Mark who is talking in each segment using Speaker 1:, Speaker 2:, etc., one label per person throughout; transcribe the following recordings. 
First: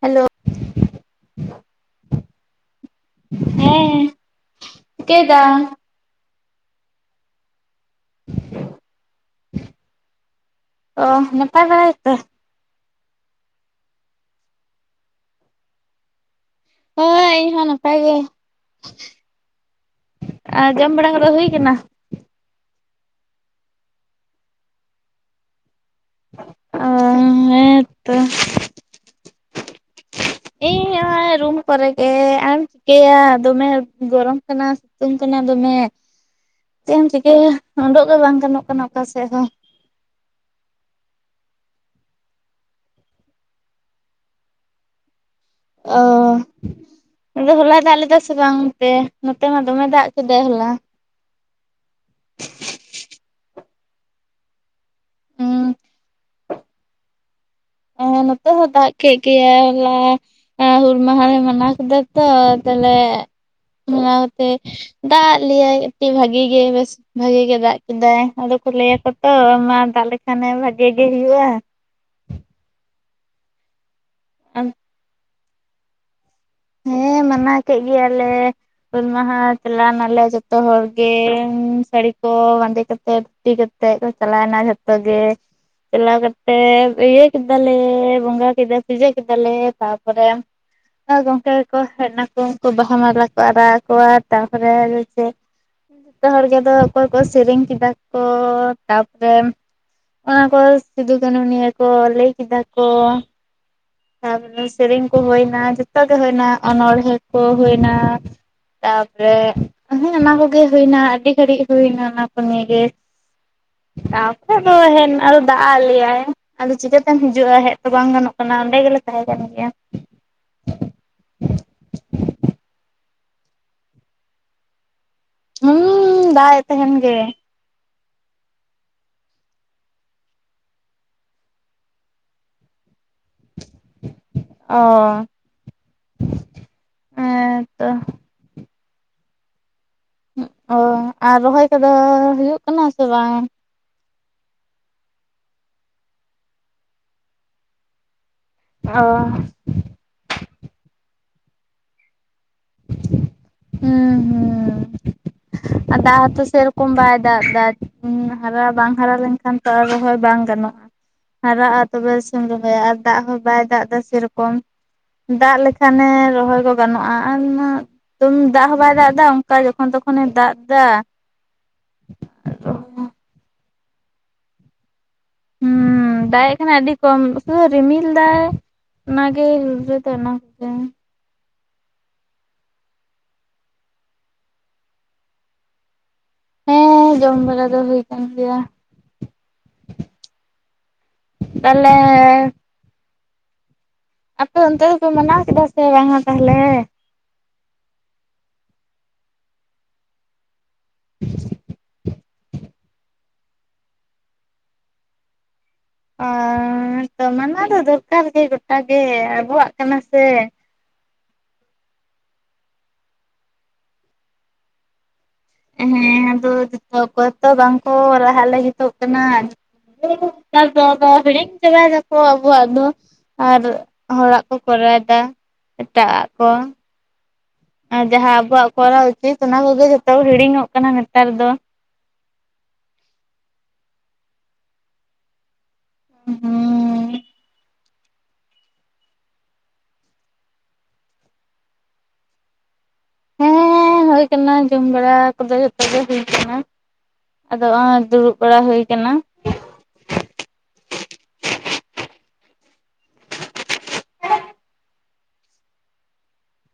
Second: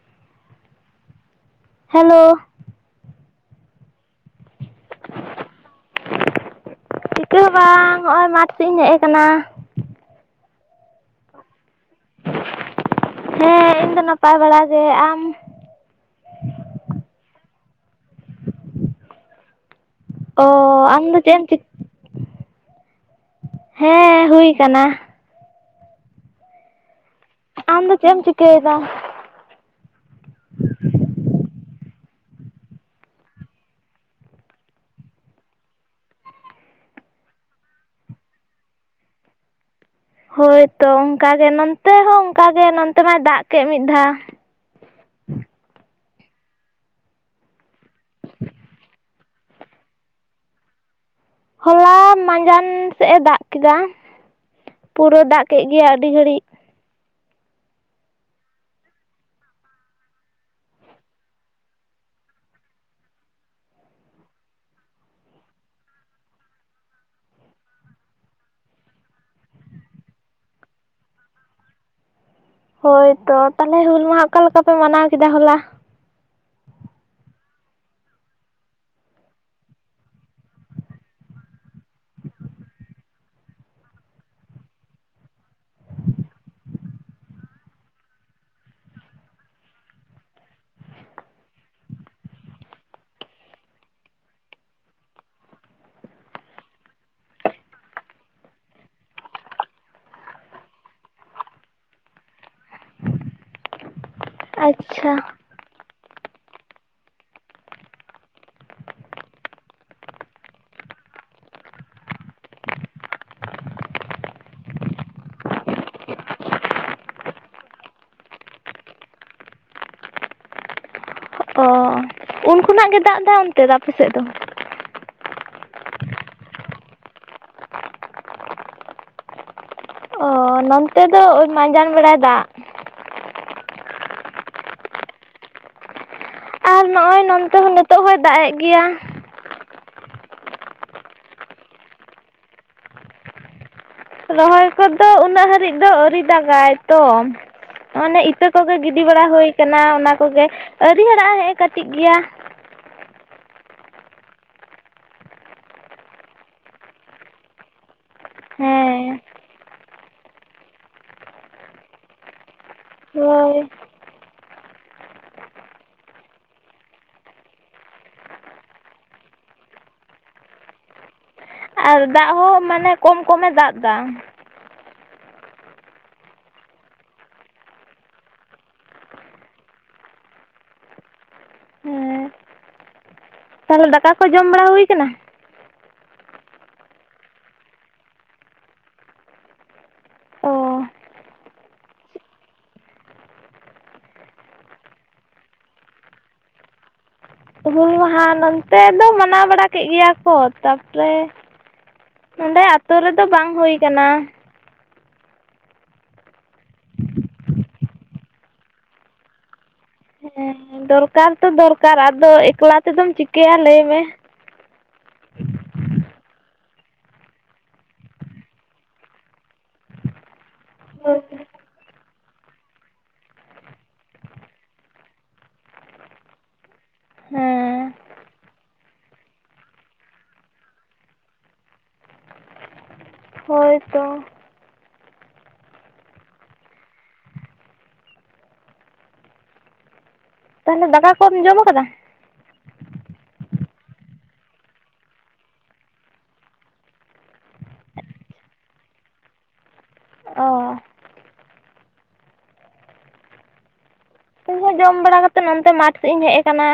Speaker 1: Hello
Speaker 2: hello
Speaker 1: ᱦᱮᱸ ᱪᱤᱠᱟ ᱮᱫᱟᱢ
Speaker 2: ᱪᱤᱠᱟᱹ ᱦᱚᱸ ᱵᱟᱝ ᱱᱚᱜᱼᱚᱭ ᱢᱟᱴ ᱥᱮ ᱤᱧ ᱦᱮᱡ ᱟᱠᱟᱱᱟ
Speaker 1: ᱚ ᱱᱟᱯᱟᱭ ᱵᱟᱲᱟᱜᱮᱭᱟᱯᱮ
Speaker 2: ᱦᱮᱸ ᱤᱧ ᱫᱚ ᱱᱟᱯᱟᱭ ᱵᱟᱲᱟ ᱜᱮ ᱟᱢ
Speaker 1: ᱦᱳᱭ ᱤᱧ ᱦᱚᱸ ᱱᱟᱯᱟᱭ ᱜᱮ
Speaker 2: ᱚ
Speaker 1: ᱟᱨ ᱡᱚᱢ
Speaker 2: ᱟᱢ
Speaker 1: ᱵᱟᱲᱟ
Speaker 2: ᱫᱚ
Speaker 1: ᱠᱚᱫᱚ
Speaker 2: ᱪᱮᱫ ᱮᱢ
Speaker 1: ᱦᱩᱭ
Speaker 2: ᱪᱤᱠ
Speaker 1: ᱠᱟᱱᱟ
Speaker 2: ᱦᱮᱸ ᱦᱩᱭ ᱠᱟᱱᱟ
Speaker 1: [inaudible]
Speaker 2: ᱟᱢ
Speaker 1: ᱦᱮᱸ
Speaker 2: ᱫᱚ ᱪᱮ
Speaker 1: ᱛᱚ
Speaker 2: ᱮᱢ ᱪᱤᱠᱟᱹᱭᱫᱟ
Speaker 1: ᱤᱧ ᱱᱚᱜᱼᱚᱭ ᱨᱩᱢ ᱠᱚᱨᱮ ᱜᱮ ᱟᱨ ᱪᱤᱠᱟᱹᱭᱟ ᱫᱚᱢᱮ ᱜᱚᱨᱚᱢ ᱠᱟᱱᱟ ᱥᱤᱛᱩᱝ ᱠᱟᱱᱟ ᱫᱚᱢᱮ ᱪᱮ ᱮᱢ ᱪᱤᱠᱟᱹᱭᱟ ᱚᱰᱜ ᱜᱮ ᱵᱟᱝ ᱜᱟᱱᱚᱜ ᱠᱟᱱᱟ ᱚᱠᱟ ᱥᱮᱫ ᱦᱚᱸ
Speaker 2: ᱦᱳᱭᱛᱚ ᱚᱱᱠᱟᱜᱮ ᱱᱚᱱᱛᱮ ᱦᱚᱸ ᱚᱱᱠᱟᱜᱮ ᱱᱚᱛᱮ ᱢᱟᱭ ᱫᱟᱜ ᱠᱮᱫ ᱢᱮᱫ ᱫᱷᱟᱣ
Speaker 1: [inaudible] ᱚ ᱛᱚᱵᱮ ᱦᱚᱞᱟᱭ ᱫᱟᱜ ᱞᱮᱫᱟ ᱥᱮ ᱵᱟᱝ ᱚᱱᱛᱮ ᱱᱚᱛᱮ ᱢᱟ ᱫᱚᱢᱮ ᱫᱟᱜ ᱠᱮᱫᱟᱭ ᱦᱚᱞᱟ
Speaker 2: ᱦᱚᱞᱟ ᱢᱟᱸᱡᱟᱱ ᱥᱮ ᱮ ᱫᱟᱜ ᱠᱮᱫᱟ ᱯᱩᱨᱟᱹ ᱫᱟᱜ ᱠᱮ
Speaker 1: ᱦᱮᱸ
Speaker 2: ᱜᱮᱭᱟᱭ ᱟᱹᱰᱤ ᱜᱷᱟᱹᱲᱤ
Speaker 1: ᱦᱮ ᱱᱚᱛᱮ ᱦᱚᱸ ᱫᱟᱜ ᱠᱮ ᱜᱮᱭᱟ ᱦᱚᱞᱟ ᱦᱩᱞ ᱢᱟᱸᱦᱟ ᱞᱮ ᱢᱟᱱᱟᱣ ᱠᱮᱫᱟ ᱛᱚ [unintelligible] [unintelligible] ᱫᱟᱜ ᱞᱮᱭᱟᱭ ᱟᱹᱰᱤ ᱵᱷᱟᱜᱤ ᱜᱮ ᱵᱮᱥ ᱵᱷᱟᱜᱤ ᱜᱮ ᱫᱟᱜ ᱠᱮᱫᱟᱭ ᱟᱫᱚ ᱞᱟᱹᱭ ᱟᱠᱚ ᱛᱚ ᱢᱟ ᱫᱟᱜ ᱞᱮᱠᱷᱟᱱᱮ ᱵᱷᱟᱜᱤ ᱜᱮ ᱦᱩᱭᱩᱜᱼᱟ
Speaker 2: ᱦᱳᱭ ᱛᱚ ᱛᱟᱦᱚᱞᱮ ᱦᱩᱞ ᱢᱟᱦᱟ ᱚᱠᱟ ᱞᱮᱠᱟ ᱯᱮ ᱢᱟᱱᱟᱣ ᱠᱮᱫᱟ ᱦᱚᱞᱟ
Speaker 1: ᱦᱮᱸ ᱢᱟᱱᱟᱣ ᱠᱮᱫ ᱜᱮᱭᱟᱞᱮ ᱦᱩᱞ ᱢᱟᱦᱟ ᱪᱟᱞᱟᱱᱟᱞᱮ ᱡᱚᱛᱚ ᱦᱚᱲ ᱜᱮ ᱥᱟᱹᱲᱤ ᱠᱚ ᱵᱟᱸᱫᱮ ᱠᱟᱛᱮ ᱫᱷᱩᱛᱤ ᱠᱟᱛᱮ ᱠᱚ ᱪᱟᱞᱟᱣᱱᱟ ᱡᱚᱛᱚ ᱜᱮ ᱪᱟᱞᱟᱣ ᱠᱟᱛᱮᱫ ᱤᱭᱟᱹ ᱠᱮᱫᱟᱞᱮ ᱵᱚᱸᱜᱟ ᱠᱮᱫᱟ ᱯᱩᱡᱟᱹ ᱠᱮᱫᱟᱞᱮ ᱛᱟᱨᱯᱚᱨᱮ [unintelligible] ᱟᱹ ᱠᱚ ᱦᱮᱡ ᱱᱟᱠᱚ ᱩᱱᱠᱩ ᱵᱟᱦᱟ ᱢᱟᱞᱟ ᱠᱚ ᱟᱨᱟᱣᱟᱫ ᱠᱚᱣᱟ ᱛᱟᱨᱯᱚᱨᱮ ᱪᱮᱫ ᱡᱚᱛᱚ ᱦᱚᱲ ᱜᱮᱫᱚ ᱚᱠᱚᱭ ᱠᱚ ᱥᱮᱨᱮᱧ ᱠᱮᱫᱟ ᱠᱚ ᱛᱟᱨᱯᱚᱨᱮ ᱚᱱᱟ ᱠᱚ ᱥᱤᱫᱩ ᱠᱟᱹᱱᱦᱩ ᱱᱤᱭᱟᱹ ᱠᱚ ᱞᱟᱹᱭ ᱠᱮᱫᱟ ᱠᱚ ᱛᱟᱨᱯᱚᱨᱮ ᱥᱮᱨᱮᱧ
Speaker 2: ᱟᱪᱪᱷᱟ
Speaker 1: ᱠᱚ ᱦᱩᱭᱱᱟ ᱡᱚᱛᱚᱜᱮ ᱦᱩᱭᱱᱟ ᱚᱱᱚᱬᱦᱮᱸ ᱠᱚ ᱦᱩᱭᱱᱟ ᱛᱟᱨᱯᱚᱨᱮ ᱦᱮᱸ ᱚᱱᱟ ᱠᱚᱜᱮ ᱦᱩᱭᱱᱟ ᱟᱹᱰᱤ ᱜᱷᱟᱹᱲᱤᱡ ᱦᱩᱭᱱᱟ ᱚᱱᱟ ᱠᱚ ᱱᱤᱭᱮ ᱛᱟᱯᱚᱨᱮ ᱫᱚ ᱦᱮᱡ ᱱᱟ ᱟᱨ ᱫᱟᱜᱼᱟᱜ ᱞᱮᱭᱟᱭ ᱟᱫᱚ ᱪᱤᱠᱟᱹᱛᱮᱢ ᱦᱤᱡᱩᱜᱼᱟ ᱦᱮᱡ ᱛᱚ ᱵᱟᱝ ᱜᱟᱱᱚᱜ ᱠᱟᱱᱟ ᱰᱮ ᱜᱮᱞᱮ ᱛᱟᱦᱮᱸ ᱠᱟᱱ ᱜᱮᱭᱟ
Speaker 2: ᱩᱱᱠᱩᱚᱱᱟᱜ ᱜᱮ ᱫᱟᱜ ᱮ ᱚᱱᱛᱮ ᱫᱚ ᱟᱯᱮ ᱥᱮᱫ ᱫᱚ
Speaker 1: ᱦᱩᱸ ᱫᱟᱜ ᱮ ᱛᱟᱦᱮᱱ ᱜᱮ
Speaker 2: ᱚ ᱱᱚᱱᱛᱮ ᱫᱚ ᱳᱭ ᱢᱟᱸᱡᱟᱱ ᱵᱟᱲᱟ ᱫᱟᱜ
Speaker 1: ᱚᱚᱦ
Speaker 2: ᱟᱨ ᱱᱚᱜᱼᱚᱸᱚᱭ ᱱᱚᱱᱛᱮ ᱦᱚᱸ ᱱᱤᱛᱚᱜ ᱦᱚᱭ ᱫᱟᱜ ᱮᱫ ᱜᱮᱭᱟ
Speaker 1: ᱚ ᱟᱨ ᱨᱚᱦᱚᱭ ᱠᱚᱫᱚ ᱦᱩᱭᱩᱜ ᱠᱟᱱᱟ ᱥᱮ ᱵᱟᱝ
Speaker 2: ᱨᱚᱦᱚᱭ ᱠᱚᱫᱚ ᱩᱱᱟᱹᱜ ᱦᱟᱹᱨᱤᱡ ᱫᱚ ᱟᱹᱣᱨᱤ ᱫᱟᱜᱟᱭ ᱛᱚ ᱚᱱᱮ ᱤᱛᱟᱹ ᱠᱚᱜᱮ ᱜᱤᱰᱤ ᱵᱟᱲᱟ
Speaker 1: ᱚ
Speaker 2: ᱦᱩᱭ ᱠᱟᱱᱟ ᱚᱱᱟ ᱠᱚᱜᱮ ᱟᱹᱣᱨᱤ ᱦᱟᱨᱲᱜᱼᱟ ᱱᱮᱜ-ᱮ ᱠᱟᱹᱴᱤᱡ ᱜᱮᱭᱟ
Speaker 1: ᱦᱢᱢ ᱦᱮᱸ ᱟᱨ ᱫᱟᱜ ᱦᱚᱸᱛᱚ ᱥᱮ ᱨᱚᱠᱚᱢ ᱵᱟᱭ ᱫᱟᱜ ᱮᱫᱟ ᱦᱟᱨᱟ ᱵᱟᱝ ᱦᱟᱨᱟ
Speaker 2: ᱦᱮᱸ
Speaker 1: ᱞᱮᱱᱠᱷᱟᱱ ᱚᱛᱚ ᱨᱚᱦᱚᱭ ᱵᱟᱝ ᱜᱟᱱᱚᱜᱼᱟ ᱦᱟᱨᱟᱜᱼᱟ ᱛᱚᱵᱮ ᱥᱮᱢ ᱨᱚᱦᱚᱭᱟ ᱟᱨ ᱫᱟᱜ ᱦᱚᱸ ᱵᱟᱭ
Speaker 2: ᱦᱳᱭ
Speaker 1: ᱫᱟᱜ ᱮᱫᱟ ᱥᱮᱨᱚᱠᱚᱢ ᱫᱟᱜ ᱞᱮᱠᱷᱟᱱᱮ ᱨᱚᱦᱚᱭ ᱠᱚ ᱜᱟᱱᱚᱜᱼᱟ ᱟᱨ ᱚᱱᱟ ᱛᱢ ᱫᱟᱜ ᱦᱚᱸ ᱵᱟᱭ ᱫᱟᱜ ᱮᱫᱟ ᱚᱱᱠᱟ ᱡᱚᱠᱷᱚᱱ ᱛᱚᱠᱷᱚᱱᱮ ᱫᱟᱜ ᱮᱫᱟ
Speaker 2: ᱟᱨ ᱫᱟᱜ ᱦᱚᱸ ᱢᱟᱱᱮ ᱠᱚᱢ ᱠᱚᱢᱮ ᱫᱟᱜ ᱮᱫᱟ
Speaker 1: ᱦᱮᱸ ᱫᱟᱜ ᱮ ᱠᱟᱱᱟ ᱟᱹᱰᱤ ᱠᱚᱢ ᱩᱫᱟᱹᱨ ᱨᱤᱢᱤᱞ ᱫᱟᱭ ᱚᱱᱟᱜᱮ [unintelligible]
Speaker 2: ᱦᱮᱸ ᱛᱟᱦᱚᱞᱮ ᱫᱟᱠᱟ ᱠᱚ ᱡᱚᱢ ᱵᱟᱲᱟ ᱦᱩᱭ ᱠᱟᱱᱟ
Speaker 1: ᱦᱮᱸ ᱡᱚᱢ ᱵᱟᱲᱟ ᱫᱚ ᱦᱩᱭ ᱠᱟᱱ ᱜᱮᱭᱟ
Speaker 2: ᱚ
Speaker 1: ᱛᱟᱦᱚᱞᱮ ᱟᱯᱮ ᱚᱱᱛᱮ ᱫᱚᱯᱮ ᱢᱟᱱᱟᱣ ᱠᱮᱫᱟ ᱥᱮ ᱵᱟᱝᱟ ᱛᱟᱦᱚᱞᱮ
Speaker 2: ᱦᱩᱞ ᱢᱟᱦᱟ ᱱᱚᱱᱛᱮ ᱫᱚ ᱢᱟᱱᱟᱣ ᱵᱟᱲᱟ ᱠᱮᱫᱮᱜ ᱜᱮᱭᱟ ᱠᱚ ᱛᱟᱨᱯᱚᱨᱮ ᱱᱚᱸᱰᱮ ᱟᱛᱳ ᱨᱮᱫᱚ ᱵᱟᱝ ᱦᱩᱭ ᱟᱠᱟᱱᱟ
Speaker 1: ᱦᱚ ᱛᱚ ᱢᱟᱱᱟᱣ ᱫᱚ ᱫᱚᱨᱠᱟᱨ ᱜᱮ᱾ ᱜᱚᱴᱟᱜᱮ ᱟᱵᱚᱣᱟᱜ ᱠᱟᱱᱟ ᱥᱮ᱾
Speaker 2: ᱦᱮᱸ ᱫᱚᱨᱠᱟᱨ ᱛᱚ ᱫᱚᱨᱠᱟᱨ ᱟᱫᱚ ᱮᱠᱞᱟ ᱛᱮᱫᱚᱢ ᱪᱤᱠᱟᱹᱭᱟ ᱞᱟᱹᱭ ᱢᱮ᱾
Speaker 1: ᱦᱮᱸ ᱟᱫᱚ ᱡᱚᱛᱚ ᱚ ᱠᱚᱭ ᱛᱚ ᱵᱟᱝᱠᱚ ᱨᱟᱦᱟᱜ ᱞᱟᱹᱜᱤᱫᱚᱜ ᱠᱟᱱᱟ᱾ ᱮ ᱵᱟᱵᱟ ᱦᱤᱲᱤᱧ ᱪᱟᱵᱟ ᱫᱟᱠᱚ ᱟᱵᱚᱣᱟᱜ ᱫᱚ ᱟᱨ ᱦᱚᱲᱟᱜ ᱠᱚ ᱠᱚᱨᱟᱣᱫᱟ᱾ ᱮᱴᱟᱜ ᱟᱜ ᱠᱚ
Speaker 2: ᱦᱮᱸ
Speaker 1: ᱟᱨ ᱡᱟᱦᱟᱸ ᱟᱵᱚᱣᱟᱜ ᱠᱚᱨᱟᱣ ᱩᱪᱤᱛ ᱚᱱᱟ ᱠᱚᱜᱮ ᱡᱚᱛᱚ ᱦᱤᱲᱤᱧᱚᱜ ᱠᱟᱱᱟ ᱱᱮᱛᱟᱨ ᱫᱚ
Speaker 2: ᱦᱳᱭ ᱛᱚ
Speaker 1: ᱦᱩ
Speaker 2: ᱛᱟᱦᱚᱞᱮ ᱫᱟᱠᱟ ᱠᱚᱢ ᱡᱚᱢ ᱠᱟᱫᱟ?
Speaker 1: ᱦᱮᱸ ᱦᱩᱭ ᱠᱟᱱᱟ ᱡᱚᱢ ᱵᱟᱲᱟ ᱠᱚᱫᱚ ᱡᱚᱛᱚ ᱜᱮ ᱦᱩᱭ ᱠᱟᱱᱟ᱾ ᱟᱫᱚᱜᱼᱚᱭ ᱫᱩᱲᱩᱵ ᱵᱟᱲᱟ ᱦᱩᱭ ᱠᱟᱱᱟ᱾
Speaker 2: ᱚ ᱤᱧ ᱦᱚᱸ ᱡᱚᱢ ᱵᱟᱲᱟ ᱠᱟᱛᱮᱫ ᱱᱚᱛᱮ ᱢᱟᱴᱷ ᱥᱮᱫ ᱤᱧ ᱦᱮᱡ ᱟᱠᱟᱱᱟ᱾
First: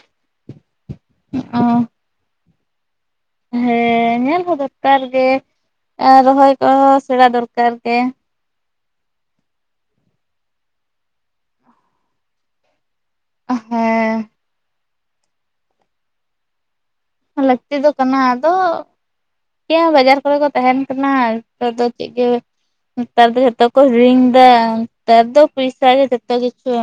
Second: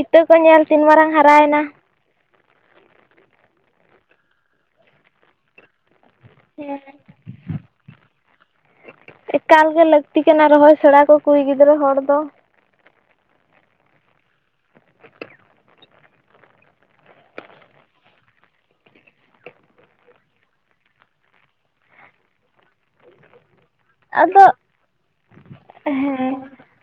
Speaker 2: ᱤᱛᱟᱹ ᱠᱚ ᱧᱮᱞ ᱛᱤᱱ ᱢᱟᱨᱟᱝ ᱦᱟᱨᱟᱭᱮᱱᱟ?
Speaker 1: ᱦᱮᱸ ᱧᱮᱞ ᱦᱚᱸ ᱫᱚᱨᱠᱟᱨ ᱜᱮ ᱨᱚᱦᱚᱭ
Speaker 2: ᱦᱮᱸ
Speaker 1: ᱠᱚᱦᱚᱸ ᱥᱮᱬᱟ ᱫᱚᱨᱠᱟᱨ ᱜᱮ
Speaker 2: ᱮᱠᱟᱞ ᱜᱮ ᱞᱟᱹᱠᱛᱤ ᱠᱟᱱᱟ ᱨᱚᱦᱚᱭ ᱥᱮᱬᱟ ᱠᱚ ᱠᱩᱲᱤ ᱜᱤᱫᱽᱨᱟᱹ ᱦᱚᱲ ᱫᱚ
Speaker 1: ᱦᱮ ᱞᱟᱹᱠᱛᱤ ᱫᱚ ᱠᱟᱱᱟ ᱟᱫᱚ ᱦᱮᱸ ᱵᱟᱡᱟᱨ ᱠᱚᱨᱮ ᱠᱚ ᱛᱟᱦᱮᱱ ᱠᱟᱱᱟ ᱱᱮᱛᱟᱨ ᱫᱚ ᱪᱮᱫ ᱜᱮ ᱱᱮᱛᱟᱨ ᱫᱚ ᱡᱚᱛᱚ ᱠᱚ ᱦᱤᱲᱤᱧ
Speaker 2: ᱟᱫᱚ
Speaker 1: ᱫᱟ ᱛᱟᱨ ᱫᱚ ᱯᱚᱭᱥᱟ ᱜᱮ ᱡᱚᱛᱚ
Speaker 2: ᱦᱮᱸ
Speaker 1: ᱠᱤᱪᱷᱩ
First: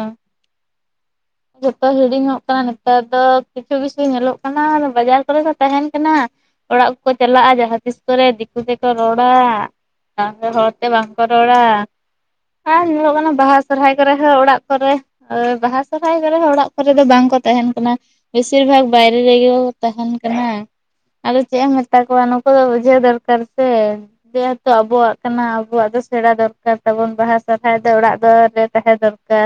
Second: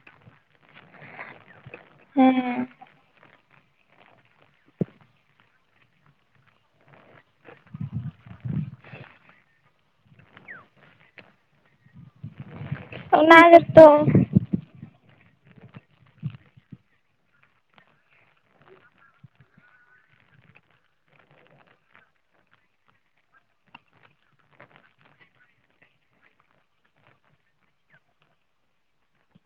Speaker 1: ᱡᱚᱛᱚ ᱦᱤᱲᱤᱧᱚᱜ ᱠᱟᱱᱟ
Speaker 2: ᱦᱮᱸ
Speaker 1: ᱱᱮᱛᱟᱨ ᱫᱚ ᱠᱤᱪᱷᱩ -ᱠᱤᱪᱷᱩ ᱧᱮᱞᱚᱜ ᱠᱟᱱᱟ ᱵᱟᱡᱟᱨ ᱠᱚᱨᱮ ᱫᱚ ᱛᱟᱦᱮᱱ ᱠᱟᱱᱟ ᱚᱲᱟᱜ ᱠᱚᱠᱚ ᱪᱟᱞᱟᱜᱼᱟ ᱡᱟᱦᱟᱸ ᱛᱤᱥ ᱠᱚᱨᱮ ᱠ ᱨᱚᱲᱟ ᱦᱚᱲᱛᱮ ᱵᱟᱝᱠᱚ ᱨᱚᱲᱟ᱾ ᱟᱨ ᱧᱮᱞᱚᱜ ᱠᱟᱱᱟ
Speaker 2: ᱚᱱᱟ
Speaker 1: ᱵᱟᱦᱟ
Speaker 2: ᱜᱮᱛᱚ
Speaker 1: ᱥᱚᱨᱚᱦᱦᱟᱭ ᱠᱚᱨᱮ ᱦᱚᱸ ᱚᱲᱟᱜ ᱠᱚᱨᱮ ᱵᱟᱦᱟ ᱥᱚᱨᱦᱟᱭ ᱵᱨᱮ ᱚᱲᱟᱜ ᱠᱚᱨᱮ ᱫᱚ ᱵᱟᱝᱠᱚ ᱛᱟᱦᱮᱱ ᱠᱟᱱᱟ ᱵᱮᱥᱤᱨ ᱵᱷᱟᱜᱽ ᱵᱟᱭᱨᱮ ᱨᱮᱜᱮ ᱛᱟᱦᱮᱱ ᱠᱟᱱᱟ᱾ ᱟᱫᱚ ᱪᱮᱫ ᱮᱢ ᱢᱮᱛᱟ ᱠᱚᱣᱟ ᱱᱩᱠᱩ ᱫᱚ ᱵᱩᱡᱷᱟᱹᱣ ᱫᱚᱨᱠᱟᱨ ᱥᱮ ᱡᱮᱦᱮᱛᱩ ᱟᱵᱚᱣᱟᱜ ᱠᱟᱱᱟ᱾ ᱟᱵᱚᱣᱟᱜ ᱫᱚ ᱥᱮᱬᱟ ᱫᱚᱨᱠᱟᱨ ᱛᱟᱵᱚᱱ ᱵᱟᱦᱟ ᱥᱚᱨᱦᱟᱭ ᱫᱚ ᱚᱲᱟᱜ ᱫᱣᱟᱹᱨ ᱨᱮ ᱛᱟᱦᱮᱸ ᱫᱚᱨᱠᱟᱨ᱾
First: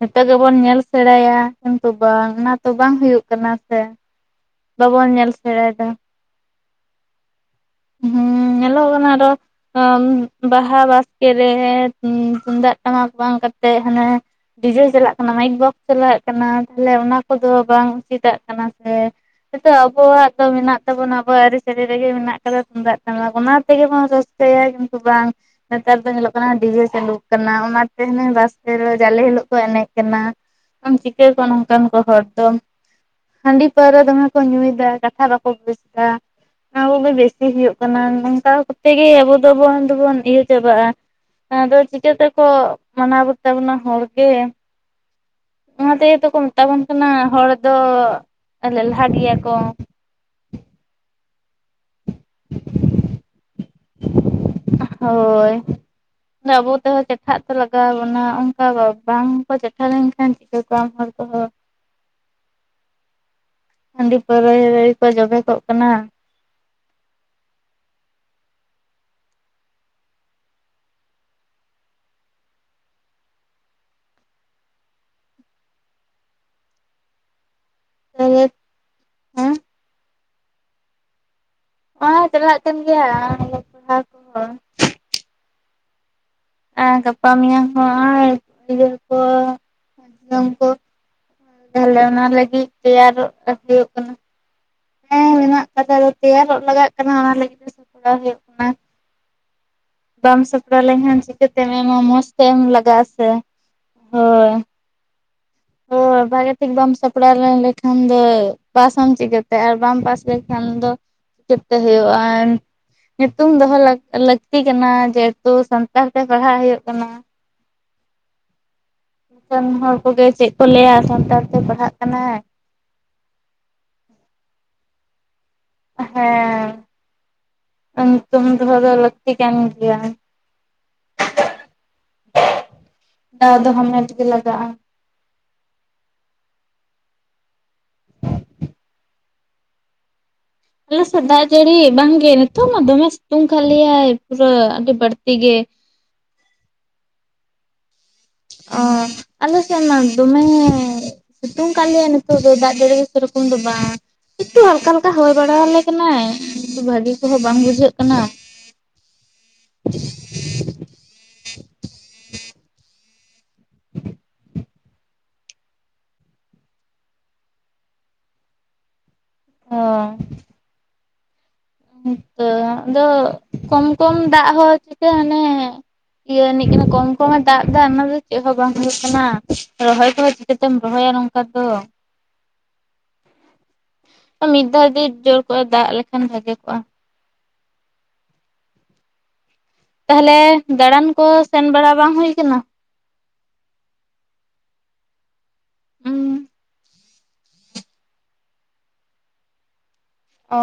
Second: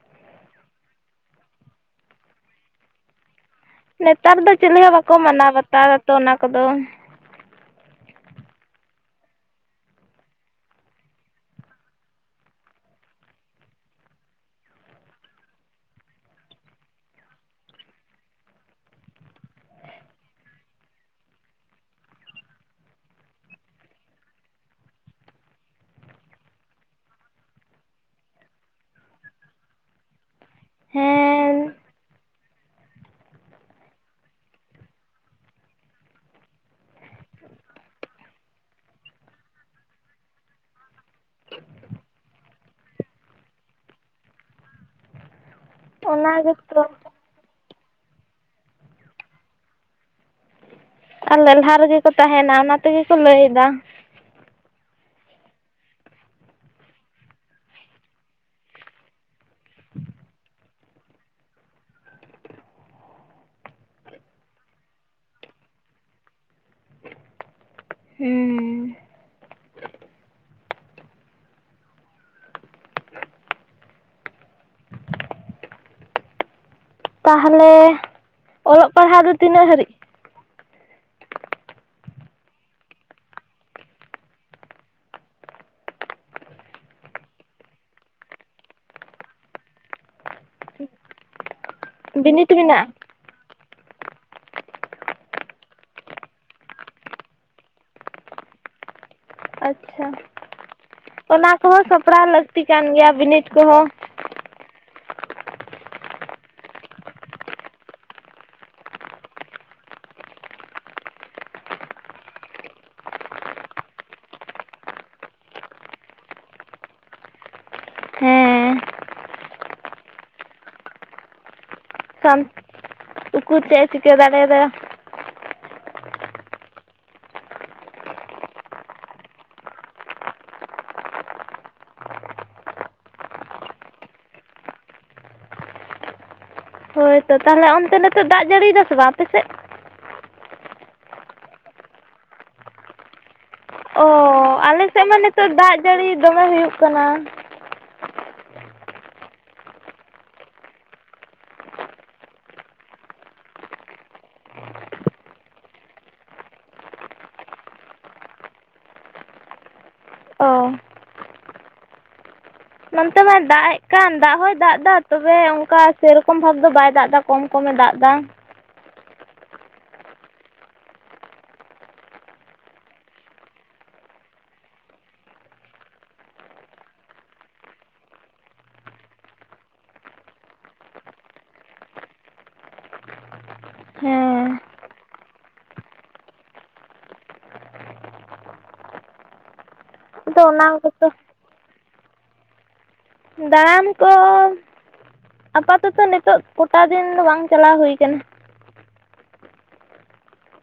Speaker 1: ᱱᱤᱛᱚᱜ ᱜᱮ ᱵᱚᱱ ᱧᱮᱞ ᱥᱮᱬᱟᱭᱟ ᱠᱤᱱᱛᱩ ᱵᱟᱝ ᱚᱱᱟ ᱛᱚ ᱵᱟᱝ ᱦᱩᱭᱩᱜ ᱠᱟᱱᱟ᱾ ᱥᱮ
Speaker 2: ᱱᱮᱛᱟᱨ ᱫᱚ ᱪᱤᱞᱤ ᱦᱚᱸ
Speaker 1: ᱵᱟᱵᱚᱱ
Speaker 2: ᱵᱟᱠᱚ
Speaker 1: ᱧᱮᱞ
Speaker 2: ᱢᱟᱱᱟᱣ
Speaker 1: ᱥᱮᱬᱟᱭᱮᱫᱟ
Speaker 2: ᱵᱟᱛᱟᱣᱟᱛᱚ ᱚᱱᱟ ᱠᱚᱫᱚ
Speaker 1: ᱦᱩᱸ ᱟᱨᱚ ᱵᱟᱦᱟ ᱵᱟᱥᱠᱮ ᱨᱮ ᱛᱩᱢᱫᱟᱜ ᱴᱟᱢᱟᱠ ᱵᱟᱝ ᱠᱟᱛᱮᱜ ᱦᱟᱱᱮ ᱰᱤᱡᱮᱞ ᱪᱟᱞᱟᱜ ᱠᱟᱱᱟ᱾ ᱢᱟᱭᱤᱠ ᱵᱚᱠᱥ ᱪᱟᱞᱟᱜᱟᱜ ᱠᱟᱱᱟ ᱛᱟᱦᱞᱮ ᱚᱱᱟ ᱠᱚᱫᱚ ᱵᱟᱝ ᱩᱥᱤᱤᱫᱟᱜ ᱠᱟᱱᱟ ᱥᱮ ᱱᱤᱛᱳ ᱟᱵᱚᱣᱟᱜ ᱫᱚ ᱢᱮᱱᱟᱜ ᱛᱟᱵᱚᱱᱟ ᱟᱵᱚᱣᱟᱜ ᱟᱹᱨᱤᱪᱟᱹᱞᱤ ᱨᱮᱜᱮ ᱢᱮᱱᱟᱜ ᱠᱟᱫᱟ ᱛᱩᱢᱫᱟᱜ ᱴᱟᱢᱟᱠ ᱚᱱᱟ ᱛᱮᱜᱮ ᱵᱚᱱ ᱨᱟᱹᱥᱠᱟᱹ ᱪᱤᱠᱟᱹᱭᱟ ᱠᱤᱱᱛᱩ ᱵᱟᱝ ᱱᱮᱛᱟᱨ ᱫᱚ ᱧᱮᱞᱚᱜ ᱠᱟᱱᱟ ᱰᱤᱡᱮ ᱪᱟᱹᱞᱩᱠ ᱟᱠᱟᱱᱟ ᱚᱱᱟᱱᱟᱹ ᱵᱟᱥ ᱡᱟᱞᱮ ᱦᱤᱞᱳᱜ ᱠᱚ ᱮᱱᱮᱡ ᱠᱟᱱᱟ᱾ ᱪᱤᱠᱟᱹ ᱠᱚ
Speaker 2: ᱦᱮᱸ
Speaker 1: ᱱᱚᱝᱠᱟᱱ ᱠᱚ ᱦᱚᱲ ᱫᱚ ᱦᱟᱺᱰᱤ ᱯᱟᱹᱣᱨᱟᱹ ᱫᱚᱢᱮ ᱠᱚ ᱧᱩᱭᱮᱫᱫᱟ ᱠᱟᱛᱷᱟ ᱵᱟᱠᱚ ᱵᱩᱡᱽ ᱮᱫᱟ ᱚᱱᱟ ᱠᱚᱜᱮ ᱵᱮᱥᱤ ᱦᱩᱭᱩᱜ ᱠᱟᱱᱟ ᱱᱚᱝᱠᱟᱛᱮ ᱜᱮ ᱟᱵᱚ ᱫᱚᱵᱚᱱ ᱫᱚᱵᱚᱱ ᱤᱭᱟᱹ ᱪᱟᱵᱟᱜᱼᱟ᱾ ᱟᱫᱚ ᱪᱤᱠᱟᱹ ᱛᱮᱠᱚ ᱢᱟᱱᱟᱣ ᱵᱟᱛᱟ ᱵᱚᱱᱟ ᱦᱚᱲᱜᱮ ᱚᱱᱟᱛᱮ ᱡᱚᱛᱚ
Speaker 2: ᱚᱱᱟ
Speaker 1: ᱠᱚ ᱢᱮᱛᱟ ᱵᱚᱱ
Speaker 2: ᱜᱮᱛᱚ
Speaker 1: ᱠᱟᱱᱟ᱾ ᱦᱚᱲ ᱫᱚ ᱞᱮᱦᱟ ᱜᱮᱭᱟ ᱠᱚ᱾
Speaker 2: ᱟᱨ ᱞᱟᱦᱟ ᱨᱮᱜᱮ ᱠᱚ ᱛᱟᱦᱮᱱᱟ ᱚᱱᱟ ᱛᱮᱜᱮ ᱠᱚ ᱞᱟᱹᱭᱫᱟ᱾
Speaker 1: ᱦᱳᱭ ᱟᱵᱚ ᱛᱮᱦᱚᱸ ᱪᱮᱴᱷᱟᱜ ᱛᱚ ᱞᱟᱜᱟᱣ ᱵᱚᱱᱟ ᱚᱱᱠᱟ ᱵᱟᱝᱠᱚ ᱪᱮᱴᱷᱟ ᱞᱮᱱᱠᱷᱟᱱ ᱪᱤᱠᱟᱹ ᱠᱚᱣᱟ ᱟᱢ ᱦᱚᱲ ᱚ ᱦᱟᱺᱰᱤ ᱯᱟᱹᱣᱨᱟᱹ ᱠᱚ ᱡᱚᱵᱮ ᱠᱚᱚᱜ ᱠᱟᱱᱟ᱾
Speaker 2: ᱦᱮᱸ ᱛᱟᱦᱚᱞᱮ
Speaker 1: ᱛᱟᱦᱚᱞᱮ
Speaker 2: ᱚᱞᱚᱜ ᱯᱟᱲᱦᱟᱜ ᱫᱚ
Speaker 1: ᱦᱮᱸ
Speaker 2: ᱛᱤᱱᱟᱹᱜ ᱦᱟᱹᱨᱤᱡ?
Speaker 1: ᱱᱚᱜᱚᱭ ᱪᱟᱞᱟᱜ ᱠᱟᱱ ᱜᱮᱭᱟ ᱟᱞᱮ ᱯᱟᱲᱦᱟᱣ ᱠᱚᱦᱚᱸ ᱟᱨ ᱜᱟᱯᱟ ᱢᱮᱭᱟᱝ ᱦᱚᱸ ᱟᱨ ᱜᱤᱫᱽᱨᱟᱹ ᱠᱚ ᱚᱢ ᱠᱚ ᱵᱷᱟᱞᱮ ᱚᱱᱟ
Speaker 2: ᱵᱤᱱᱤᱰ
Speaker 1: ᱞᱟᱹᱜᱤᱫ
Speaker 2: ᱢᱮᱱᱟᱜᱼᱟ
Speaker 1: ᱛᱮᱭᱟᱨᱚᱜ ᱦᱩᱭᱩᱜ ᱠᱟᱱᱟ᱾ ᱦᱮᱸ ᱢᱮᱱᱟᱜ ᱠᱟᱫᱟ ᱛᱮᱭᱟᱨᱚᱜ ᱞᱟᱜᱟᱜ ᱠᱟᱱᱟ ᱚᱱᱟ ᱞᱟᱹᱜᱤᱫ ᱛᱮ ᱥᱟᱯᱲᱟᱣ ᱦᱩᱭᱩᱜ ᱠᱟᱱᱟ᱾
Speaker 2: ᱟᱪᱪᱷᱟ
Speaker 1: ᱵᱟᱢ ᱥᱟᱯᱲᱟᱣ ᱞᱮᱱᱠᱷᱟᱱ
Speaker 2: ᱚᱱᱟ
Speaker 1: ᱪᱤᱠᱟᱹᱛᱮᱢ
Speaker 2: ᱠᱚᱦᱚᱸ
Speaker 1: ᱮᱢᱟ ᱢᱚᱸᱡᱽ
Speaker 2: ᱥᱟᱯᱲᱟᱣ
Speaker 1: ᱛᱮᱢ
Speaker 2: ᱞᱟᱹᱠᱛᱤ ᱠᱟᱱ
Speaker 1: ᱞᱟᱜᱟᱜᱼᱟ
Speaker 2: ᱜᱮᱭᱟ
Speaker 1: ᱥᱮᱮ
Speaker 2: ᱵᱤᱱᱤᱰ ᱠᱚᱦᱚᱸ
Speaker 1: ᱦᱳᱭ ᱚ ᱵᱷᱟᱜᱮ ᱴᱷᱤᱠ ᱵᱟᱢ ᱥᱟᱯᱲᱟᱣ ᱞᱮ ᱞᱮᱠᱷᱟᱱ ᱫᱚ ᱯᱟᱥᱟᱢ ᱪᱤᱠᱟᱹᱛᱮ ᱟᱨ ᱵᱟᱢ ᱯᱟᱥ ᱞᱮᱠᱷᱟᱱ ᱫᱚ ᱦᱤᱥᱟᱹᱵ ᱛᱮ ᱦᱩᱭᱩᱜᱼᱟ ᱧᱩᱛᱩᱢ ᱫᱚᱦᱚ ᱞᱟᱹᱠᱛᱤ ᱠᱟᱱᱟ ᱡᱮᱦᱮᱛᱩ ᱥᱟᱱᱛᱟᱲ ᱛᱮ ᱯᱟᱲᱦᱟᱜ ᱦᱩᱭᱩᱜ ᱠᱟᱱᱟ
Speaker 2: ᱦᱮᱸ
Speaker 1: ᱠᱟᱱ ᱦᱚᱲ ᱠᱚᱜᱮ ᱪᱮᱫ ᱠᱚ ᱞᱟᱹᱭᱟ ᱥᱟᱱᱛᱟᱲ ᱛᱮ ᱯᱟᱲᱦᱟᱜ ᱠᱟᱱᱟᱭ
Speaker 2: ᱠᱩ ᱪᱮᱫ ᱮ ᱪᱤᱠᱟᱹ ᱫᱟᱲᱮᱭᱟᱫᱟ
Speaker 1: ᱦᱮᱸ ᱧᱩᱛᱩᱢ ᱫᱚᱦᱚ ᱫᱚ ᱞᱟᱹᱠᱛᱤ ᱠᱟᱱ ᱜᱮᱭᱟ ᱫᱟᱣ ᱫᱚ ᱦᱟᱢᱱᱟᱮᱴ ᱜᱮ ᱞᱟᱜᱟᱜᱼᱟ
Speaker 2: ᱦᱳᱭ ᱛᱚ ᱛᱟᱦᱚᱞᱮ ᱚᱱᱛᱮ ᱱᱤᱛᱚᱜᱜ ᱫᱟᱜ ᱡᱟᱹᱲᱤᱭᱮᱫᱟᱥᱮ ᱵᱟᱝ ᱟᱯᱮᱮᱥᱮᱫ
Speaker 1: ᱟᱞ ᱥᱫᱟ ᱡᱟᱹᱲᱤ ᱵᱟᱝᱝᱱ ᱛᱚ ᱢᱟ ᱫᱚ ᱢᱮ ᱥᱤᱛᱩᱝ ᱠᱫ
Speaker 2: ᱚ
Speaker 1: ᱞᱮᱭᱟᱭ ᱯᱩᱨᱟᱹ
Speaker 2: ᱟᱞᱮ
Speaker 1: ᱟᱹᱰᱤ
Speaker 2: ᱥᱮᱫ ᱢᱟ
Speaker 1: ᱵᱟᱹᱲᱛᱤ
Speaker 2: ᱱᱤᱛᱚᱜ
Speaker 1: ᱜᱮ
Speaker 2: ᱫᱟᱜ ᱡᱟᱹᱲᱤ ᱫᱚᱢᱮ ᱦᱩᱭᱩᱜ ᱠᱟᱱᱟ
Speaker 1: ᱚᱻ ᱟᱞᱮ ᱥᱮᱮᱫ ᱢᱟ ᱫᱚᱢᱮ ᱥᱤᱛᱩᱝ ᱠᱟᱜ ᱞᱮᱭᱟ ᱱᱤᱛᱚᱜ ᱫᱚ ᱫᱟᱜ ᱡᱟᱹᱲᱤ ᱜᱮᱛᱩ ᱥᱮ ᱨᱚᱠᱚᱢ ᱫᱚ ᱵᱟᱝ ᱮᱠᱴᱩ ᱦᱟᱞᱠᱟ ᱦᱟᱞᱠᱟᱭ ᱦᱚᱭ ᱵᱟᱲᱟ ᱟᱞᱮ ᱠᱟᱱᱟᱭ ᱠᱤᱱᱛᱩ ᱵᱷᱟᱹᱜᱤ ᱠᱚᱦᱚᱸ ᱵᱟᱝ ᱵᱩᱡᱷᱟᱹᱜ ᱠᱟᱱᱟ
Speaker 2: ᱚ
Speaker 1: ᱦ [inaudible]
Speaker 2: ᱱᱚᱱᱛᱮ ᱢᱟᱭ ᱫᱟᱜ ᱮᱫ ᱠᱟᱱ ᱫᱟᱜ ᱦᱚᱭ ᱫᱟᱜ ᱮᱫᱟ ᱛᱚᱵᱮ ᱚᱱᱠᱟ ᱥᱮᱨᱚᱠᱚᱢ ᱵᱷᱟᱵᱽ ᱫᱚ ᱵᱟᱭ ᱫᱟᱜ ᱮᱫᱟ ᱠᱚᱢ ᱠᱚᱢᱮ ᱫᱟᱜ ᱮᱫᱟ ᱵᱟᱝ
Speaker 1: ᱚ ᱦᱮᱸ ᱛᱚ ᱟᱫᱚ ᱠᱚᱢ ᱠᱚᱢ ᱫᱟᱜ ᱦᱚᱸ ᱪᱤᱠᱟᱹ ᱦᱟᱱᱮ ᱤᱭᱟᱹ ᱮᱱᱤᱡ ᱠᱚᱢ ᱠᱚᱢᱮ ᱫᱟᱜ ᱮᱫᱟ ᱚᱱᱟ ᱫᱚ ᱪᱮᱫᱦᱚᱸ ᱵᱟᱝ ᱦᱩᱭᱩᱜ ᱠᱟᱱᱟ ᱨᱚᱦᱚᱭ ᱠᱚᱦᱚᱸ ᱪᱤᱠᱟᱹᱛᱮᱢ ᱨᱚᱦᱚᱭᱟ ᱱᱚᱝᱠᱟ ᱫᱚ
Speaker 2: ᱦᱮᱸ
Speaker 1: ᱢᱤᱫ ᱫᱷᱟᱣ ᱜᱮ ᱡᱳᱨ ᱠᱚᱜᱼᱟ ᱫᱟᱜ ᱞᱮᱠᱷᱟᱱ ᱵᱷᱟᱜᱮ ᱠᱚᱜᱼᱟ ᱛᱟᱦᱚᱞᱮ
Speaker 2: ᱟᱫᱚ ᱚᱱᱟ
Speaker 1: ᱫᱟᱬᱟᱱ
Speaker 2: ᱠᱚᱛᱚ
Speaker 1: ᱠᱚ ᱥᱮᱱ ᱵᱟᱲᱟ ᱵᱟᱝ ᱦᱩᱭ ᱟᱠᱟᱱᱟ
Speaker 2: ᱫᱟᱬᱟᱱ ᱠᱚ ᱟᱯᱟᱛᱚᱛᱚ ᱱᱤᱛᱚᱜ ᱠᱚᱴᱟ ᱫᱤᱱ ᱫᱚ ᱵᱟᱝ ᱵᱟᱝ ᱪᱟᱞᱟᱣ ᱦᱩᱭ ᱟᱠᱟᱱᱟ
Speaker 1: ᱚ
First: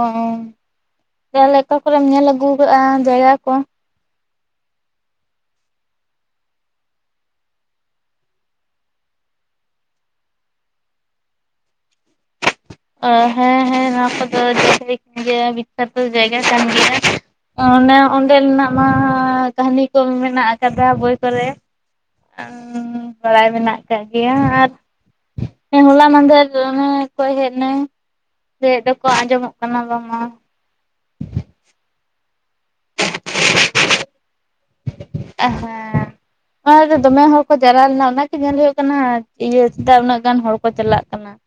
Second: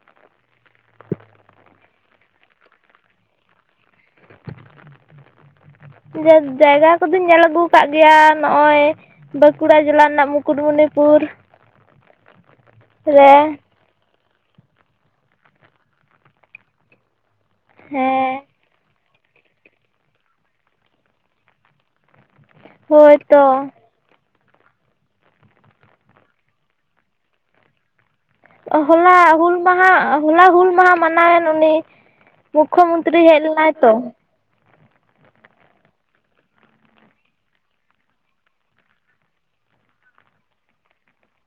Speaker 1: ᱛᱟᱦᱞᱮ ᱚᱠᱟ ᱠᱚᱨᱮᱢ ᱧᱮᱞ ᱟᱹᱜᱩ ᱠᱟᱜᱼᱟ ᱡᱟᱭᱜᱟ ᱠᱚ
Speaker 2: ᱡᱮ ᱡᱟᱭᱜᱟ ᱠᱚᱫᱚᱧ ᱧᱮᱞ ᱟᱹᱜᱩ ᱟᱠᱟᱫ ᱜᱮᱭᱟ ᱱᱚᱜᱼᱚᱭ ᱵᱟᱸᱠᱩᱲᱟ ᱡᱮᱞᱟ ᱨᱮᱱᱟᱜ ᱢᱩᱠᱩᱴᱢᱩᱱᱤ ᱦᱚᱲᱨ [unintelligible]
Speaker 1: ᱦᱮᱸ ᱦᱮᱸ ᱱᱚᱣᱟ ᱠᱚᱫᱚ ᱜᱮ ᱵᱤᱠᱠᱷᱟᱛᱚ ᱡᱟᱭᱜᱟ ᱠᱟᱱ ᱜᱮᱭᱟ ᱚᱱᱮ
Speaker 2: ᱦᱮᱸ
Speaker 1: ᱚᱸᱰᱮᱱᱟᱜ ᱢᱟ ᱠᱟᱹᱦᱱᱤ ᱠᱚ ᱢᱮᱱᱟᱜ ᱠᱟᱫᱟ ᱵᱳᱭ ᱠᱚᱨᱮ
Speaker 2: ᱦᱳᱭᱛᱚ
Speaker 1: ᱵᱟᱲᱟᱭ ᱢᱮᱱᱟᱜ ᱟᱠᱟᱫ ᱜᱮᱭᱟ ᱟᱨ ᱦᱚᱞᱟ ᱢᱫᱷᱮᱨ ᱚᱱᱮᱠᱚᱭ ᱦᱮᱡ ᱞᱮᱱ
Speaker 2: ᱦᱚᱳᱞᱟ ᱦᱩᱞ ᱢᱟᱦᱟ ᱦᱚᱞᱟ ᱦᱩᱞ ᱢᱟᱦᱟ ᱢᱟᱱᱟᱣᱮᱱ ᱩᱱᱤ ᱢᱩᱠᱠᱷᱚ ᱢᱚᱱᱛᱨᱤᱤᱭ ᱦᱮᱡ ᱞᱮᱱᱟᱭ ᱛᱚ
Speaker 1: ᱟ [inaudible] ᱚᱱᱟ ᱫᱚᱢᱮ ᱦᱚᱲ ᱠᱚ ᱡᱟᱞᱟᱣ ᱞᱮᱱᱟ ᱚᱱᱟᱜᱮ ᱧᱮᱞ ᱦᱩᱭᱩᱜ ᱠᱟᱱᱟ ᱤᱭᱟᱹ ᱪᱮᱫᱟᱜ ᱩᱱᱟᱹᱜ ᱜᱟᱱ ᱦᱚᱲ ᱠᱚ ᱪᱟᱞᱟᱜ ᱠᱟᱱᱟ [inaudible]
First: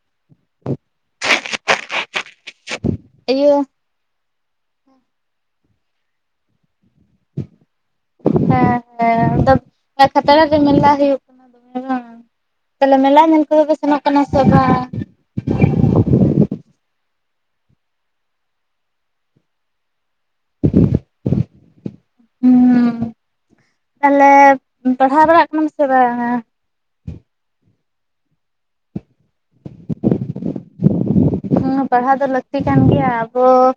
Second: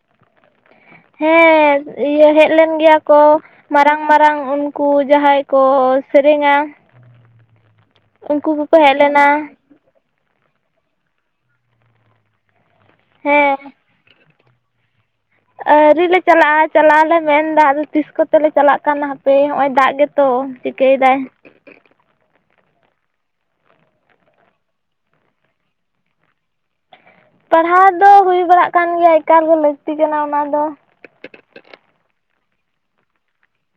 Speaker 2: ᱦᱮᱸ ᱤᱭᱟᱹ ᱦᱮᱡ ᱞᱮᱱ ᱜᱮᱭᱟ ᱠᱚ
Speaker 1: ᱤᱭᱟᱹ
Speaker 2: ᱢᱟᱨᱟᱝ ᱢᱟᱨᱟᱝ ᱩᱱᱠᱩ ᱡᱟᱦᱟᱸᱭ ᱠᱚ ᱥᱮᱨᱮᱧᱟ ᱩᱱᱠᱩ ᱠᱚᱠᱚ
Speaker 1: ᱦᱮᱸ
Speaker 2: ᱦᱮᱡ
Speaker 1: ᱦᱮᱸ
Speaker 2: ᱞᱮᱱᱟ
Speaker 1: ᱟᱫᱚ ᱠᱷᱟᱛᱲᱟ ᱨᱮ ᱢᱮᱞᱟ ᱦᱩᱭᱩᱜ ᱠᱟᱱᱟ ᱫᱚᱢᱮ ᱛᱟᱦᱚᱞᱮ ᱢᱮᱞᱟ ᱧᱮᱞ
Speaker 2: ᱦᱮᱸ
Speaker 1: ᱠᱚᱫᱚ ᱯᱮ ᱥᱮᱱᱚᱜ ᱠᱟᱱᱟ ᱥᱮ ᱵᱟᱝ
Speaker 2: ᱟᱹᱣᱨᱤ ᱞᱮ ᱪᱟᱞᱟᱜᱼᱟ ᱪᱟᱞᱟᱜ ᱟᱞᱮ ᱢᱮᱱᱫᱟ ᱟᱫᱚ ᱛᱤᱥ ᱠᱚᱛᱮᱞᱮ ᱪᱟᱞᱟᱜ ᱠᱟᱱᱟ ᱦᱟᱯᱮ ᱱᱚᱜᱼᱚᱭ ᱫᱟᱜ ᱜᱮ ᱛᱚ ᱪᱤᱠᱟᱹᱭ ᱫᱟᱭ
Speaker 1: ᱦᱮᱸ ᱛᱟᱦᱞᱮ ᱯᱟᱲᱦᱟᱣ ᱵᱟᱲᱟᱜ ᱠᱟᱱᱟ ᱥᱮ ᱵᱟᱝᱼᱟ
Speaker 2: ᱯᱟᱲᱦᱟᱣ ᱫᱚ ᱦᱩᱭ ᱵᱟᱲᱟᱜ ᱠᱟᱱ ᱜᱮᱭᱟ ᱮᱠᱟᱞ ᱜᱮᱮ ᱞᱟᱹᱠᱛᱤ ᱠᱟᱱᱟ ᱚᱱᱟ ᱫᱚ
Speaker 1: ᱦᱮᱸ ᱯᱟᱲᱦᱟᱣ ᱫᱚ ᱞᱟᱹᱠᱛᱤ ᱠᱟᱱ ᱜᱮᱭᱟ ᱟᱵᱚ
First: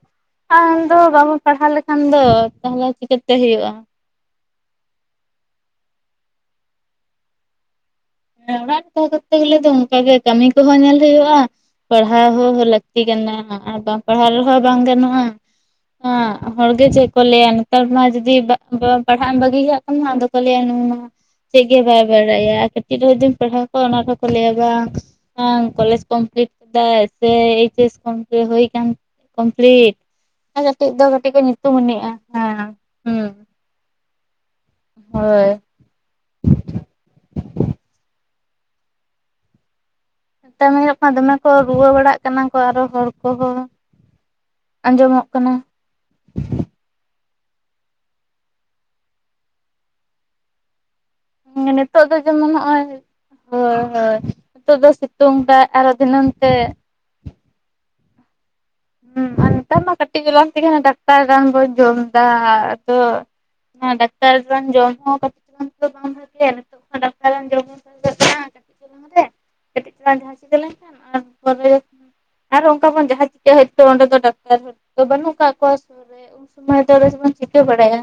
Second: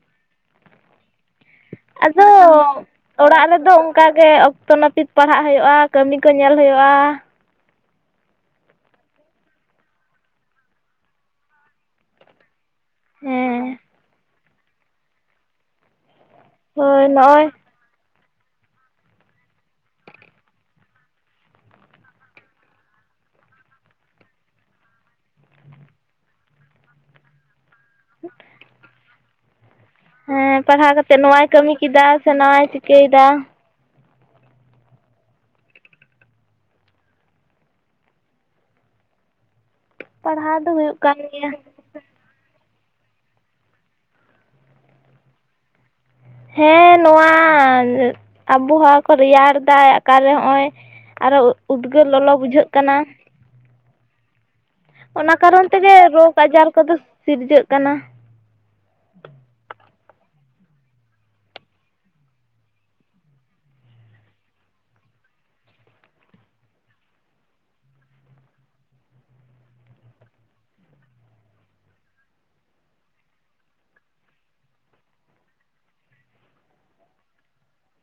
Speaker 1: ᱫᱚ ᱵᱟᱵᱚᱱ ᱯᱟᱲᱦᱟᱣ ᱞᱮᱠᱷᱟᱱ ᱫᱚ
Speaker 2: ᱟᱫᱚ
Speaker 1: ᱛᱟᱦᱚᱞᱮ ᱪᱤᱠᱟᱹᱛᱮ
Speaker 2: ᱚᱲᱟᱜ
Speaker 1: ᱦᱩᱭᱩᱜᱼᱟ
Speaker 2: ᱨᱮᱫᱚ ᱚᱱᱠᱟᱜᱮ ᱚᱠᱛᱚ ᱱᱟᱹᱯᱤᱛ ᱯᱟᱲᱦᱟᱜ ᱦᱩᱭᱩᱜᱼᱟ ᱠᱟᱹᱢᱤ ᱠᱚ ᱧᱮᱞ ᱦᱩᱭᱩᱜᱼᱟ
Speaker 1: ᱦᱮᱸ ᱚᱲᱟᱜ ᱨᱮ ᱛᱟᱦᱮᱸᱛᱮ ᱜᱮᱞᱮ ᱫᱚ ᱚᱱᱠᱟᱜᱮ ᱠᱟᱹᱢᱤ ᱠᱚᱦᱚᱸ ᱧᱮᱞ ᱦᱩᱭᱩᱜᱼᱟ ᱯᱟᱲᱦᱟᱣ ᱦᱚᱸ ᱞᱟᱹᱠᱛᱤ
Speaker 2: ᱦᱮᱸ
Speaker 1: ᱞᱟᱹᱠᱛᱤ [inaudible] ᱟᱨ ᱵᱟᱝ ᱯᱟᱲᱦᱟᱣ ᱨᱮᱦᱚᱸ ᱵᱟᱝ ᱜᱟᱱᱚᱜᱼᱟ ᱦ [inaudible] ᱦᱚᱲᱜᱮ
Speaker 2: ᱦᱳᱭ
Speaker 1: ᱪᱮᱠᱚᱞᱤᱮ
Speaker 2: ᱱᱚᱜᱼᱚᱭ
Speaker 1: ᱱᱮᱛᱟᱨ ᱢᱟ ᱡᱩᱫᱤ ᱯᱟᱲᱦᱟᱜ ᱮᱢ ᱵᱟᱹᱜᱤ ᱠᱟᱜ ᱠᱷᱟᱱ ᱢᱟ ᱟᱫᱚ ᱠᱚ ᱞᱟᱹᱭᱟ ᱱᱩᱭ ᱢᱟ ᱪᱮᱫ ᱜᱮ ᱵᱟᱭ ᱵᱟᱲᱟᱭᱟ ᱪᱮᱫ ᱨᱮ ᱡᱩᱫᱤᱢ ᱯᱟᱲᱦᱟᱣ ᱠᱚᱣᱟ ᱚᱱᱟ ᱨᱮᱦᱚᱸ ᱠᱚ ᱞᱟᱹᱭᱟ ᱵᱟᱝ ᱠᱚᱞᱮᱡᱽ ᱠᱚᱢᱯᱞᱤᱴ ᱠᱟᱫᱟ ᱥᱮ ᱠᱚᱢ ᱦᱩᱭ ᱟᱠᱟᱱ ᱠᱚᱢᱯᱞᱤᱴ
Speaker 2: ᱦᱮᱸ
Speaker 1: ᱠᱟᱹᱴᱤᱡ
Speaker 2: ᱯᱟᱲᱦᱟᱣ
Speaker 1: ᱫᱚ
Speaker 2: ᱠᱟᱛᱮᱫ
Speaker 1: ᱠᱟᱹᱴᱤᱡ ᱠᱚ
Speaker 2: ᱱᱚᱣᱟᱭ ᱠᱟᱹᱢᱤ ᱠᱮᱫᱟ
Speaker 1: ᱧᱩᱛᱩᱢᱱᱤᱡᱼᱟ
Speaker 2: ᱥᱮ
Speaker 1: ᱦᱮᱸ
Speaker 2: ᱱᱚᱣᱟᱭ
Speaker 1: ᱦᱮᱸ
Speaker 2: ᱪᱤᱠᱟᱹᱭᱮᱫᱟ
Speaker 1: ᱦᱳᱭ
Speaker 2: ᱯᱟᱲᱦᱟᱣ
Speaker 1: ᱱᱮᱛ
Speaker 2: ᱫᱚ
Speaker 1: [inaudible] ᱦ
Speaker 2: ᱦᱩᱭᱩᱜ
Speaker 1: ᱢᱟ
Speaker 2: ᱠᱟᱱ
Speaker 1: ᱫᱚᱢᱮ ᱠᱚ
Speaker 2: ᱜᱮᱭᱟ
Speaker 1: ᱨᱩᱣᱟᱹ ᱵᱟᱲᱟᱜ ᱠᱟᱱᱟ ᱟᱨᱚ ᱦᱚᱲ ᱠᱚᱦᱚᱸ ᱟᱸᱡᱚᱢᱚᱜ ᱠᱟᱱᱟ
Speaker 2: ᱦᱮᱸ ᱱᱚᱣᱟ ᱟᱵᱚᱦᱟᱣᱟ ᱠᱚ ᱨᱮᱭᱟᱲ ᱫᱟᱭ ᱚᱠᱟᱨᱮ ᱱᱚᱜᱼᱚᱭ ᱟᱨᱚ ᱩᱫᱽᱜᱟᱹᱨ
Speaker 1: ᱱᱤᱛᱚᱜ ᱫᱚ
Speaker 2: ᱞᱚᱞᱚ
Speaker 1: ᱡᱮᱢᱚᱱ
Speaker 2: ᱵᱩᱡᱷᱟᱹᱜ
Speaker 1: ᱱᱚᱜᱼᱚᱭ
Speaker 2: ᱠᱟᱱᱟ
Speaker 1: ᱦᱳᱭ ᱦᱳᱭ ᱱᱤᱛᱚᱜ ᱫᱚᱭ
Speaker 2: ᱚᱱᱟ
Speaker 1: ᱥᱤᱛᱩᱝ ᱫᱟ
Speaker 2: ᱠᱟᱨᱚᱱ
Speaker 1: ᱟᱨᱚ
Speaker 2: ᱛᱮᱜᱮ
Speaker 1: ᱫᱷᱤᱱᱟᱹᱝ
Speaker 2: ᱨᱳᱜᱽ
Speaker 1: ᱛᱮ
Speaker 2: ᱟᱡᱟᱨ ᱠᱚᱫᱚ ᱥᱤᱨᱡᱟᱹᱜ ᱠᱟᱱᱟ
Speaker 1: ᱦᱮᱸ ᱟᱨ ᱱᱮᱛᱟᱨ ᱢᱟ ᱠᱟᱹᱴᱤᱡ ᱡᱟᱞᱟ ᱛᱮᱜᱮ ᱰᱟᱠᱴᱚᱨ ᱨᱟᱱ ᱵᱚᱱ ᱡᱚᱢ ᱮᱫᱟ ᱟᱫᱚ ᱰᱟᱠᱴᱚᱨ ᱨᱟᱱ ᱡᱚᱢ ᱦᱚᱸ ᱵᱟᱝ ᱵᱷᱟᱜᱮᱭᱟ ᱱᱤᱛᱚᱜ ᱰᱟᱠᱴᱚᱨ ᱨᱟᱱ ᱡᱚᱢ ᱦᱚᱸ ᱠᱟᱹᱴᱤᱡ ᱪᱟᱞᱟᱝ ᱨᱩᱣᱟᱹ ᱡᱟᱦᱟᱸ ᱞᱮᱱᱠᱷᱟᱱ ᱟᱨᱦᱚᱸ ᱚᱱᱠᱟ ᱡᱟᱦᱟᱸ ᱦᱳᱭ ᱛᱚ ᱚᱱᱰᱮ ᱫᱚ ᱰᱟᱠᱴᱚᱨ ᱵᱟᱹᱱᱩᱜ ᱠᱟᱜ ᱠᱚᱣᱟ ᱩᱱ ᱥᱚᱢᱚᱭ ᱫᱚ ᱥᱮᱫᱵᱚᱱ ᱪᱤᱠᱟᱹ ᱵᱟᱲᱟᱭᱟ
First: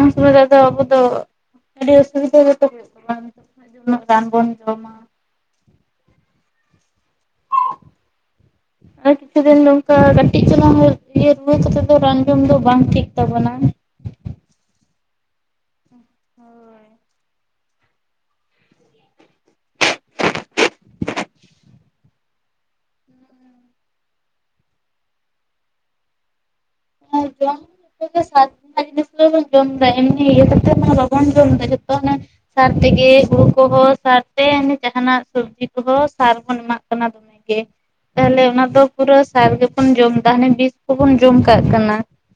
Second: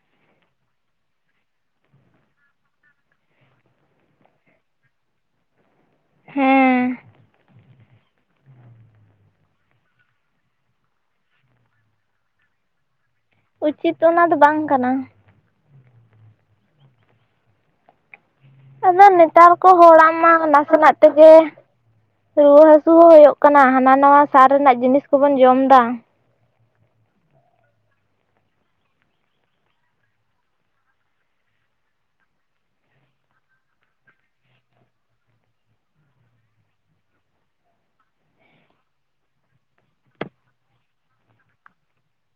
Speaker 1: ᱩᱱ ᱥᱚᱢᱚᱭ ᱨᱮ ᱟᱫᱚ ᱟᱵᱚ ᱫᱚ ᱟᱹᱰᱤ ᱚᱥᱩᱵᱤᱫᱷᱟ ᱜᱮᱛᱚ ᱦᱩᱭᱩᱜ ᱠᱟᱱᱟ ᱡᱮ ᱨᱟᱱ ᱵᱚᱱ ᱡᱚᱢᱟ
Speaker 2: ᱦᱮᱸ
Speaker 1: ᱟᱨ ᱠᱤᱪᱷᱩ ᱫᱤᱱ ᱱᱚᱝᱠᱟ ᱠᱟᱹᱴᱤᱡ ᱪᱩᱞᱩᱝ ᱨᱩᱣᱟᱹ ᱠᱟᱛᱮ ᱫᱚ ᱨᱟᱱ ᱡᱚᱢ ᱫᱚ ᱵᱟᱝ ᱴᱷᱤᱠ ᱛᱟᱵᱚᱱᱟ
Speaker 2: ᱩᱪᱤᱛ ᱚᱱᱟ ᱫᱚ ᱵᱟᱝ ᱠᱟᱱᱟ
Speaker 1: ᱦᱳᱭ
Speaker 2: ᱟᱫᱚ ᱱᱮᱛᱟᱨ ᱠᱚ ᱦᱚᱲᱟᱜ ᱢᱟ ᱱᱟᱥᱮᱱᱟᱜ ᱛᱮᱜᱮ ᱨᱩᱣᱟᱹ ᱦᱟᱹᱥᱩ ᱦᱚᱸ ᱦᱩᱭᱩᱜ ᱠᱟᱱᱟ ᱦᱟᱱᱟ ᱱᱷᱟᱣᱟ ᱥᱟᱨ ᱨᱮᱱᱟᱜ ᱡᱤᱱᱤᱥ ᱠᱚᱵᱚᱱ ᱡᱚᱢ ᱮᱫᱟ
Speaker 1: ᱦᱮᱸ ᱡᱚᱢ ᱥᱟᱨ ᱡᱤᱱᱤᱥ ᱫᱚᱵᱚᱱ ᱡᱚᱢ ᱮᱫᱟ ᱮᱢᱱᱤ ᱤᱭᱟᱹ ᱠᱟᱛᱮ ᱵᱟᱵᱚᱱ ᱡᱚᱢᱟ ᱡᱚᱛᱚ ᱥᱟᱨ ᱛᱮᱜᱮ ᱦᱩᱲᱩ ᱠᱚᱦᱚᱸ ᱥᱟᱨ ᱛᱮ ᱡᱟᱦᱟᱱᱟᱜ ᱥᱚᱵᱽᱡᱤ ᱠᱚᱦᱚᱸ ᱥᱟᱨ ᱵᱚᱱ ᱮᱢᱟᱜ ᱠᱟᱱᱟ ᱫᱚᱢᱮ ᱛᱟᱦᱚᱞᱮ ᱚᱱᱟ ᱫᱚ ᱯᱩᱨᱟᱹ ᱥᱟᱨ ᱜᱮᱵᱚᱱ ᱡᱚᱢ ᱮᱫᱟ ᱦᱟᱱᱮ ᱵᱤᱥ ᱠᱚᱵᱚᱱ ᱡᱚᱢ ᱟ ᱠᱟᱜ ᱠᱟᱱᱟ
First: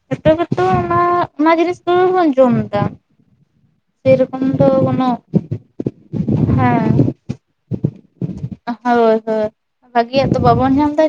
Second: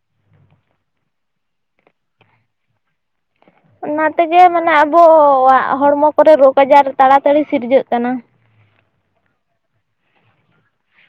Speaker 1: ᱡᱚᱛᱚ ᱠᱚᱛᱚ ᱚᱱᱟ ᱚᱱᱟ ᱡᱤᱱᱤᱥ ᱫᱚᱵᱚᱱ ᱡᱚᱢ ᱮᱫᱟ
Speaker 2: ᱚᱱᱟ ᱛᱮᱜᱮ
Speaker 1: ᱥᱮᱨᱚᱠᱚᱢ ᱫᱚ
Speaker 2: ᱢᱟᱱᱮ
Speaker 1: ᱠᱳᱱᱳ
Speaker 2: ᱟᱵᱚᱣᱟᱜ ᱦᱚᱲᱢᱚ ᱠᱚᱨᱮ ᱨᱳᱜᱽ ᱟᱡᱟᱨ
Speaker 1: ᱦᱮᱸ
Speaker 2: ᱛᱟᱲᱟᱛᱟᱲᱤ ᱥᱤᱨᱡᱟᱹᱜ ᱠᱟᱱᱟ
Speaker 1: ᱦᱳᱭ ᱦᱳᱭ ᱵᱷᱟᱜᱤᱭᱟᱜ ᱛᱚ ᱵᱟᱵᱚᱱ ᱧᱟᱢ ᱫᱫᱟ